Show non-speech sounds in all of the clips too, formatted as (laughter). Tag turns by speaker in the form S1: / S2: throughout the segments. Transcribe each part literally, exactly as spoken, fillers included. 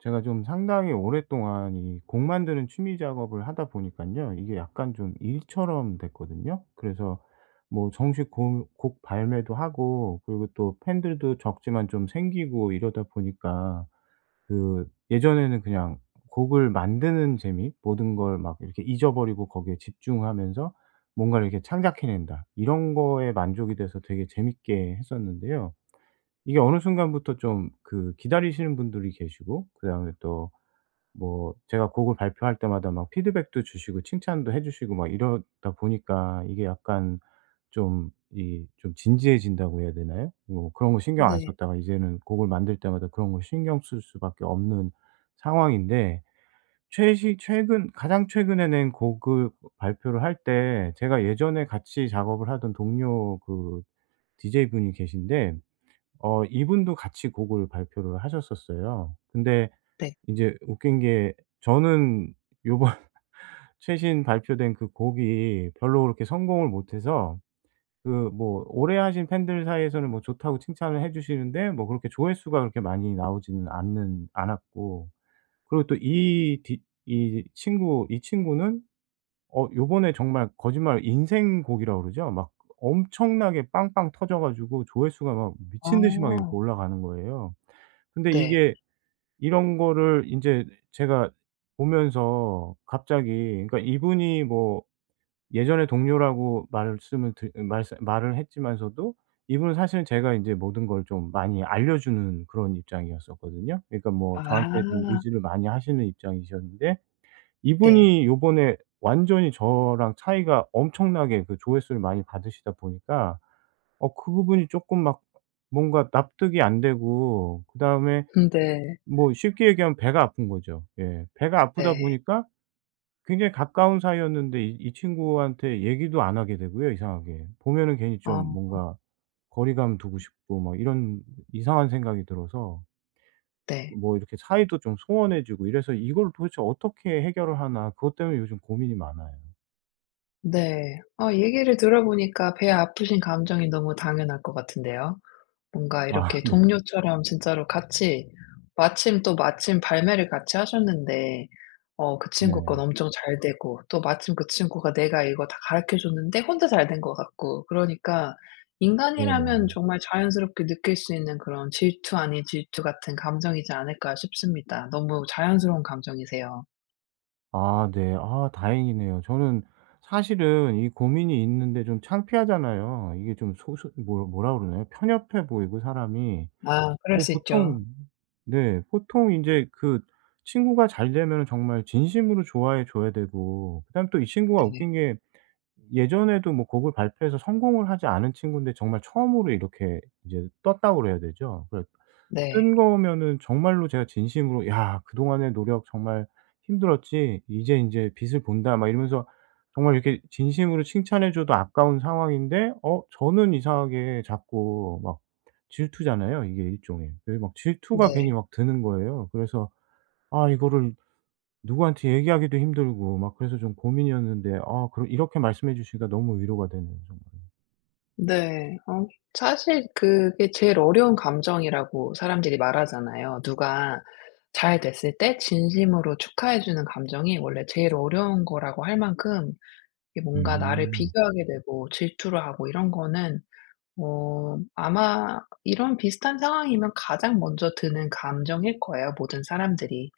S1: 제가 좀 상당히 오랫동안 이 곡 만드는 취미 작업을 하다 보니깐요. 이게 약간 좀 일처럼 됐거든요. 그래서 뭐 정식 곡 곡 발매도 하고, 그리고 또 팬들도 적지만 좀 생기고 이러다 보니까 그 예전에는 그냥 곡을 만드는 재미, 모든 걸 막 이렇게 잊어버리고 거기에 집중하면서 뭔가를 이렇게 창작해낸다, 이런 거에 만족이 돼서 되게 재밌게 했었는데요. 이게 어느 순간부터 좀 그 기다리시는 분들이 계시고, 그다음에 또 뭐 제가 곡을 발표할 때마다 막 피드백도 주시고 칭찬도 해 주시고 막 이러다 보니까, 이게 약간 좀 이 좀 진지해진다고 해야 되나요? 뭐 그런 거 신경 안
S2: 네.
S1: 썼다가 이제는 곡을 만들 때마다 그런 거 신경 쓸 수밖에 없는 상황인데, 최시 최근 가장 최근에 낸 곡을 발표를 할 때 제가 예전에 같이 작업을 하던 동료, 그 디제이분이 계신데, 어 이분도 같이 곡을 발표를 하셨었어요. 근데 이제 웃긴 게 저는 요번 (laughs) 최신 발표된 그 곡이 별로 그렇게 성공을 못 해서, 그 뭐 오래 하신 팬들 사이에서는 뭐 좋다고 칭찬을 해 주시는데, 뭐 그렇게 조회수가 그렇게 많이 나오지는 않는 않았고, 그리고 또 이 이 친구, 이 친구는 어 요번에 정말 거짓말 인생곡이라고 그러죠? 막 엄청나게 빵빵 터져 가지고 조회수가 막 미친 듯이 막 이렇게
S2: 아
S1: 올라가는 거예요. 근데
S2: 네.
S1: 이게 이런 거를 인제 제가 보면서 갑자기, 그러니까 이분이 뭐 예전에 동료라고 말씀을 드 말씀 말을 했지만서도 이분은 사실 제가 인제 모든 걸 좀 많이 알려 주는 그런 입장이었었거든요. 그러니까 뭐 저한테 좀
S2: 아
S1: 의지를 많이 하시는 입장이셨는데,
S2: 네.
S1: 이분이 요번에 완전히 저랑 차이가 엄청나게 그 조회수를 많이 받으시다 보니까 어 그 부분이 쪼끔 막 뭔가 납득이 안 되고, 그다음에
S2: 네.
S1: 뭐 쉽게 얘기하면 배가 아픈 거죠. 예. 배가 아프다
S2: 네.
S1: 보니까 굉장히 가까운 사이였는데 이 이 친구한테 얘기도 안 하게 되고요, 이상하게. 보면은 괜히 좀
S2: 아
S1: 뭔가 거리감 두고 싶고 막 이런 이상한 생각이 들어서
S2: 네.
S1: 뭐 이렇게 사이도 좀 소원해지고, 이래서 이걸 도대체 어떻게 해결을 하나, 그것 때문에 요즘 고민이 많아요.
S2: 네. 아 얘기를 들어보니까 배 아프신 감정이 너무 당연할 것 같은데요. 뭔가
S1: 아
S2: 이렇게
S1: 네.
S2: 동료처럼 진짜로 같이 마침 또 마침 발매를 같이 하셨는데 어 그 친구
S1: 네.
S2: 건 엄청 잘 되고 또 마침 그 친구가 내가 이거 다 가르쳐 줬는데 혼자 잘 된 것 같고 그러니까 인간이라면
S1: 네네.
S2: 정말 자연스럽게 느낄 수 있는 그런 질투 아닌 질투 같은 감정이지 않을까 싶습니다. 너무 자연스러운 감정이세요.
S1: 아 네. 아 다행이네요. 저는 사실은 이 고민이 있는데 좀 창피하잖아요. 이게 좀 소소 뭐 뭐라 그러나요? 편협해 보이고, 사람이.
S2: 아 그럴
S1: 뭐
S2: 수 있죠.
S1: 보통, 네 보통 이제 그 친구가 잘 되면 정말 진심으로 좋아해 줘야 되고, 그다음에 또 이 친구가
S2: 네.
S1: 웃긴 게 예전에도 뭐 곡을 발표해서 성공을 하지 않은 친구인데 정말 처음으로 이렇게 이제 떴다고 그래야 되죠. 그래
S2: 네.
S1: 뜬 거면은 정말로 제가 진심으로 '야, 그동안의 노력 정말 힘들었지. 이제 인제 빛을 본다.' 막 이러면서 정말 이렇게 진심으로 칭찬해 줘도 아까운 상황인데, 어 저는 이상하게 자꾸 막, 질투잖아요 이게 일종의. 그게 막 질투가
S2: 네.
S1: 괜히 막 드는 거예요. 그래서 아 이거를 누구한테 얘기하기도 힘들고 막 그래서 좀 고민이었는데, 아 그러 이렇게 말씀해 주시니까 너무 위로가 되네요, 정말.
S2: 네. 어 사실 그게 제일 어려운 감정이라고 사람들이 말하잖아요. 누가 잘 됐을 때 진심으로 축하해 주는 감정이 원래 제일 어려운 거라고 할 만큼 이게 뭔가 나를
S1: 음.
S2: 비교하게 되고 질투를 하고 이런 거는 어 아마 이런 비슷한 상황이면 가장 먼저 드는 감정일 거예요, 모든 사람들이.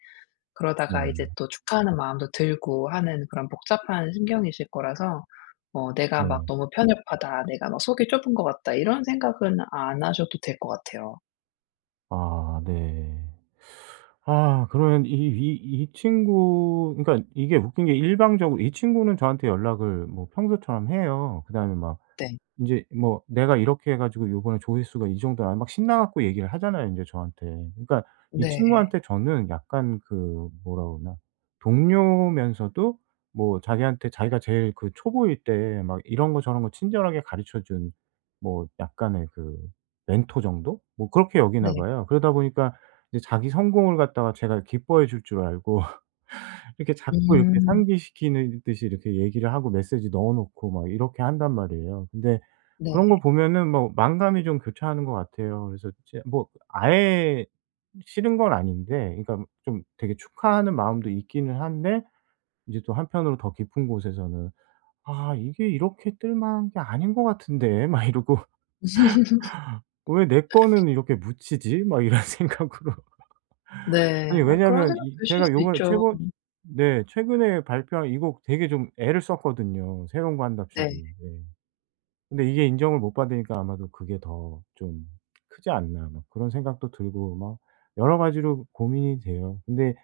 S2: 그러다가
S1: 네.
S2: 이제 또 축하하는 마음도 들고 하는 그런 복잡한 심경이실 거라서 어 '내가
S1: 네.
S2: 막 너무 편협하다. 내가 막 속이 좁은 것 같다.' 이런 생각은 안 하셔도 될 것 같아요.
S1: 아 네. 아 그러면 이 이 이 친구, 그러니까 이게 웃긴 게 일방적으로 이 친구는 저한테 연락을 뭐 평소처럼 해요. 그다음에 막
S2: 네.
S1: 인제 뭐 "내가 이렇게 해 가지고 요번에 조회수가 이 정도야." 막 신나 갖고 얘기를 하잖아요 인제 저한테. 그러니까 이
S2: 네.
S1: 친구한테 저는 약간 그 뭐라 그러나 동료면서도 뭐 자기한테 자기가 제일 그 초보일 때 막 이런 거 저런 거 친절하게 가르쳐 준 뭐 약간의 그 멘토 정도? 뭐 그렇게 여기나
S2: 네.
S1: 봐요. 그러다 보니까 이제 자기 성공을 갖다가 제가 기뻐해 줄 줄 알고 이렇게 자꾸 이렇게
S2: 음.
S1: 상기시키는 듯이 이렇게 얘기를 하고 메시지 넣어 놓고 막 이렇게 한단 말이에요. 근데
S2: 네.
S1: 그런 거 보면은 뭐 만감이 좀 교차하는 것 같아요. 그래서 제 뭐 아예 싫은 건 아닌데, 그러니까 좀 되게 축하하는 마음도 있기는 한데 이제 또 한편으로 더 깊은 곳에서는 '아, 이게 이렇게 뜰 만한 게 아닌 것 같은데.' 막 이러고 (laughs) '왜 내 거는 이렇게 묻히지?' 막 이런 (laughs) 생각으로.
S2: 네.
S1: 아니
S2: 아 그런
S1: 왜냐면
S2: 생각
S1: 이
S2: 드실
S1: 제가
S2: 수
S1: 요번에
S2: 있죠.
S1: 최근 네 최근에 발표한 이 곡 되게 좀 애를 썼거든요, 새로운 거 한답시고.
S2: 네.
S1: 예. 근데 이게 인정을 못 받으니까 아마도 그게 더 좀 '크지 않나.' 막 그런 생각도 들고 막, 여러 가지로 고민이 돼요. 근데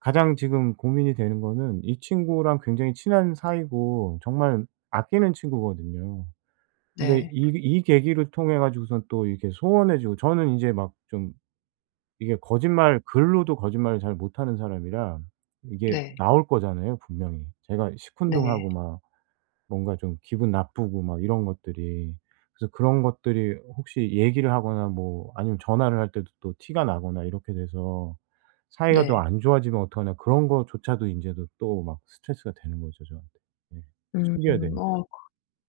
S1: 가장 지금 고민이 되는 거는 이 친구랑 굉장히 친한 사이고 정말 아끼는 친구거든요. 근데
S2: 네.
S1: 이 이 계기를 통해 가지고선 또 이렇게 소원해 주고, 저는 인제 막좀, 이게 거짓말 글로도 거짓말을 잘 못하는 사람이라 이게
S2: 네.
S1: 나올 거잖아요 분명히. 제가
S2: 네.
S1: 시큰둥하고 막 뭔가 좀 기분 나쁘고 막 이런 것들이. 그래서 그런 것들이 혹시 얘기를 하거나 뭐 아니면 전화를 할 때도 또 티가 나거나 이렇게 돼서 사이가 또
S2: 네.
S1: 안 좋아지면 어떡하나, 그런 거조차도 인제도 또 막 스트레스가 되는 거죠, 저한테. 네.
S2: 음.
S1: 숨겨야 되니까.
S2: 어.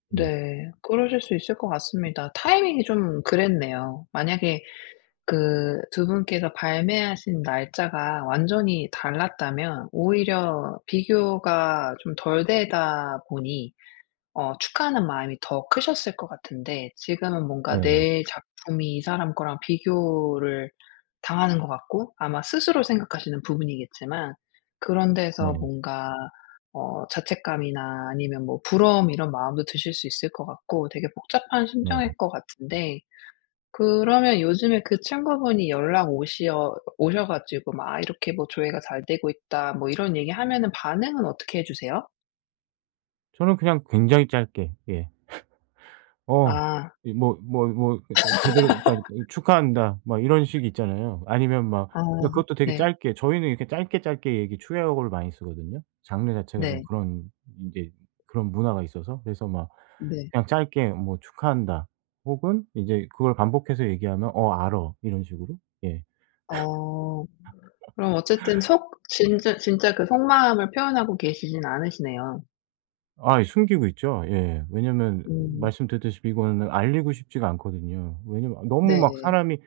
S1: 네.
S2: 네. 그러실 수 있을 것 같습니다. 타이밍이 좀 그랬네요. 만약에 그 두 분께서 발매하신 날짜가 완전히 달랐다면 오히려 비교가 좀 덜 되다 보니 어 축하하는 마음이 더 크셨을 것 같은데 지금은 뭔가
S1: 네.
S2: 내 작품이 이 사람 거랑 비교를 당하는 것 같고 아마 스스로 생각하시는 부분이겠지만 그런
S1: 네.
S2: 데서 뭔가 어 자책감이나 아니면 뭐 부러움 이런 마음도 드실 수 있을 것 같고 되게 복잡한
S1: 네.
S2: 심정일 것 같은데 그러면 요즘에 그 친구분이 연락 오시어 오셔 가지고 막 "아 이렇게 뭐 조회가 잘 되고 있다." 뭐 이런 얘기하면은 반응은 어떻게 해 주세요?
S1: 저는 그냥 굉장히 짧게. 예. 어.
S2: 아.
S1: 이 뭐 뭐 뭐 그 제 제대로, 그러니까 그 "축하한다." 막 이런 식 있잖아요. 아니면 막
S2: 아.
S1: 그러니까 그것도 되게
S2: 네.
S1: 짧게, 저희는 이렇게 짧게 짧게 얘기 축약어를 많이 쓰거든요. 장르 자체가 좀
S2: 네.
S1: 그런 이제 그런 문화가 있어서. 그래서 막
S2: 네.
S1: 그냥 짧게 뭐 "축하한다." 혹은 이제 그걸 반복해서 얘기하면 "어 알어." 이런 식으로. 예.
S2: 어. 그럼 어쨌든 속 진짜 진짜 그 속마음을 표현하고 계시진 않으시네요.
S1: 아 숨기고 있죠. 예. 왜냐면
S2: 음.
S1: 말씀드렸듯이 이거는 알리고 싶지가 않거든요. 왜냐면 너무 막
S2: 네.
S1: 사람이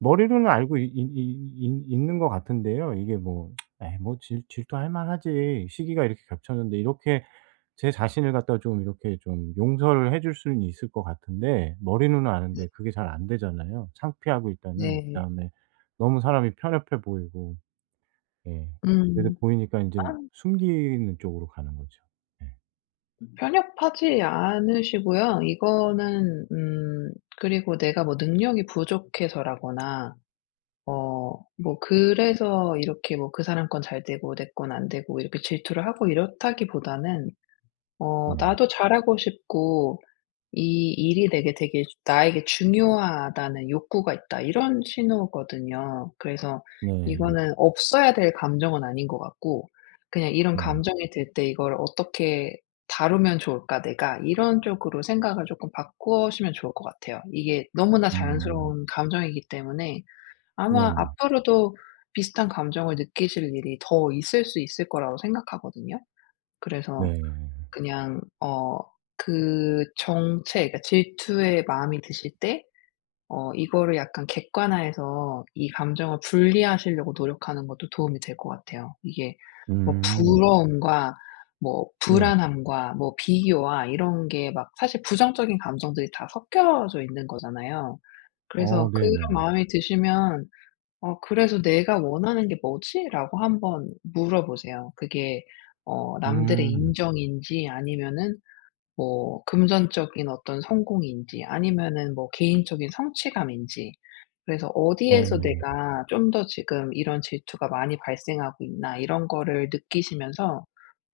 S1: 머리로는 알고 있 있는 것 같은데요. 이게 뭐 '에이 뭐 질 질투할 만하지. 시기가 이렇게 겹쳤는데.' 이렇게 제 자신을 갖다 좀 이렇게 좀 용서를 해줄 수는 있을 것 같은데, 머리로는
S2: 네.
S1: 아는데 그게 잘 안 되잖아요. 창피하고 일단은,
S2: 네.
S1: 그다음에 너무 사람이 편협해 보이고. 예. 그래도
S2: 음.
S1: 보이니까 이제
S2: 아.
S1: 숨기는 쪽으로 가는 거죠. 예.
S2: 편협하지 않으시고요. 이거는 음. 그리고 내가 뭐 능력이 부족해서라거나 어 뭐 그래서 이렇게 뭐 그 사람 건 잘 되고 내 건 안 되고 이렇게 질투를 하고 이렇다기보다는 어
S1: 네.
S2: 나도 잘하고 싶고 '이 일이 내게 되게 나에게 중요하다는 욕구가 있다.' 이런 신호거든요. 그래서
S1: 네.
S2: 이거는 없어야 될 감정은 아닌 것 같고 그냥 '이런
S1: 네.
S2: 감정이 들 때 이걸 어떻게 다루면 좋을까 내가.' 이런 쪽으로 생각을 조금 바꾸시면 좋을 것 같아요. 이게 너무나
S1: 음.
S2: 자연스러운 감정이기 때문에 아마
S1: 네네.
S2: 앞으로도 비슷한 감정을 느끼실 일이 더 있을 수 있을 거라고 생각하거든요. 그래서
S1: 네.
S2: 그냥 어 그 정체 그러니까 질투의 마음이 드실 때 어 이거를 약간 객관화해서 이 감정을 분리하시려고 노력하는 것도 도움이 될 것 같아요. 이게 뭐
S1: 음.
S2: 부러움과 뭐
S1: 네.
S2: 불안함과 뭐 비교와 이런 게 막 사실 부정적인 감정들이 다 섞여져 있는 거잖아요.
S1: 어
S2: 그래서 그런
S1: 네네.
S2: 마음이 드시면 어 그래서 '내가 원하는 게 뭐지?'라고 한번 물어보세요. 그게 어 남들의
S1: 음.
S2: 인정인지 아니면은 뭐 금전적인 어떤 성공인지 아니면은 뭐 개인적인 성취감인지 그래서 어디에서
S1: 네.
S2: 내가 좀 더 지금 이런 질투가 많이 발생하고 있나 이런 거를 느끼시면서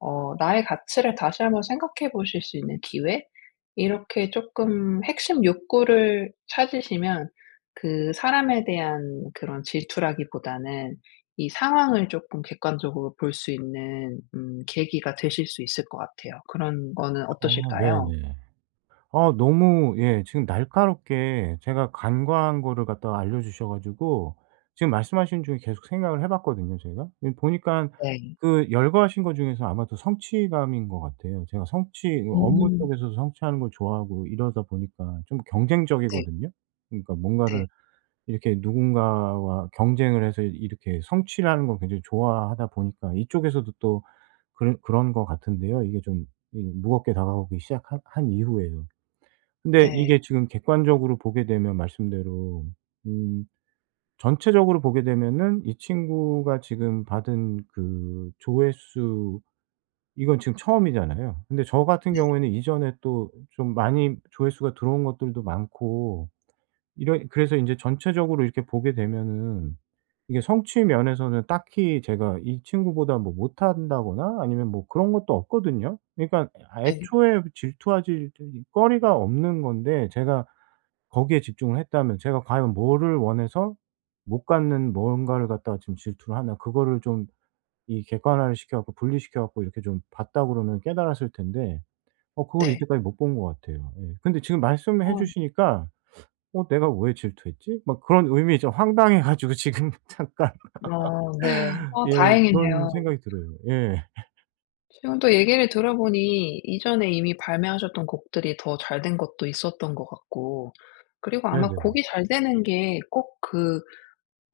S2: 어 나의 가치를 다시 한번 생각해 보실 수 있는 기회 이렇게 쪼끔 핵심 욕구를 찾으시면 그 사람에 대한 그런 질투라기보다는 이 상황을 조금 객관적으로 볼 수 있는 음 계기가 되실 수 있을 것 같아요. 그런 거는
S1: 아
S2: 어떠실까요?
S1: 네네. 아 너무 예 지금 날카롭게 제가 간과한 거를 갖다가 알려 주셔 가지고, 지금 말씀하시는 중에 계속 생각을 해 봤거든요 제가. 예 보니깐
S2: 네.
S1: 그 열거하신 것 중에서 아마도 성취감인 것 같아요. 제가 성취 업무
S2: 음.
S1: 쪽에서도 성취하는 걸 좋아하고 이러다 보니까 좀
S2: 네.
S1: 경쟁적이거든요. 그러니까 뭔가를
S2: 네.
S1: 이렇게 누군가와 경쟁을 해서 이렇게 성취를 하는 건 굉장히 좋아하다 보니까, 이쪽에서도 또 그런 그런 것 같은데요. 이게 좀 이 무겁게 다가오기 시작한 한 이후에요. 근데
S2: 네.
S1: 이게 지금 객관적으로 보게 되면 말씀대로 음 전체적으로 보게 되면은 이 친구가 지금 받은 그 조회수, 이건 지금 처음이잖아요. 근데 저 같은
S2: 네.
S1: 경우에는 이전에 또 좀 많이 조회수가 들어온 것들도 많고 이런, 그래서 인제 전체적으로 이렇게 보게 되면은 이게 성취 면에서는 딱히 제가 이 친구보다 뭐 못한다거나 아니면 뭐 그런 것도 없거든요. 그러니까
S2: 네.
S1: 애초에 질투하지 이 거리가 없는 건데, 제가 거기에 집중을 했다면 제가 과연 뭐를 원해서 못 갖는 뭔가를 갖다가 지금 질투를 하나 그거를 좀 이 객관화를 시켜 갖고 분리시켜 갖고 이렇게 좀 봤다 그러면 깨달았을 텐데, 어 그걸
S2: 네.
S1: 이때까지 못 본 것 같아요. 예. 근데 지금 말씀해
S2: 어.
S1: 주시니까 '어 내가 왜 질투했지?' 막 그런 의미 좀 황당해 가지고 (laughs) 지금 잠깐
S2: 어 네. 어
S1: 예 그런
S2: 다행이네요.
S1: 생각이 들어요. 예.
S2: 지금 또 얘기를 들어보니 이전에 이미 발매하셨던 곡들이 더 잘 된 것도 있었던 것 같고 그리고 아마
S1: 네네.
S2: 곡이 잘 되는 게꼭그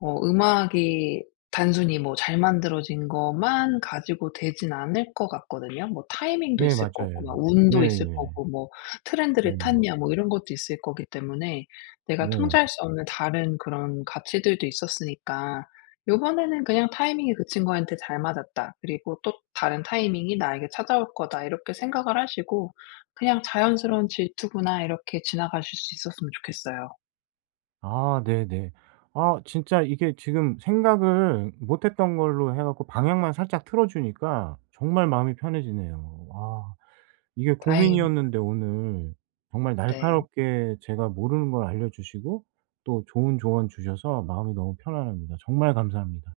S2: 어 음악이 단순히 뭐 잘 만들어진 것만 가지고 되진 않을 것 같거든요. 뭐 타이밍도
S1: 네
S2: 있을 거고
S1: 맞아요.
S2: 막 운도 있을
S1: 예예.
S2: 거고 뭐 트렌드를
S1: 네네.
S2: 탔냐 뭐 이런 것도 있을 거기 때문에 내가
S1: 네.
S2: 통제할 수 없는 다른 그런 가치들도 있었으니까 요번에는 그냥 '타이밍이 그 친구한테 잘 맞았다. 그리고 또 다른 타이밍이 나에게 찾아올 거다.' 이렇게 생각을 하시고 그냥 '자연스러운 질투구나.' 이렇게 지나가실 수 있었으면 좋겠어요.
S1: 아 네네. 아 진짜 이게 지금 생각을 못 했던 걸로 해 갖고 방향만 살짝 틀어 주니까 정말 마음이 편해지네요. 아 이게
S2: 다행입니다.
S1: 고민이었는데 오늘 정말
S2: 네.
S1: 날카롭게 제가 모르는 걸 알려 주시고 또 좋은 조언 주셔서 마음이 너무 편안합니다. 정말 감사합니다.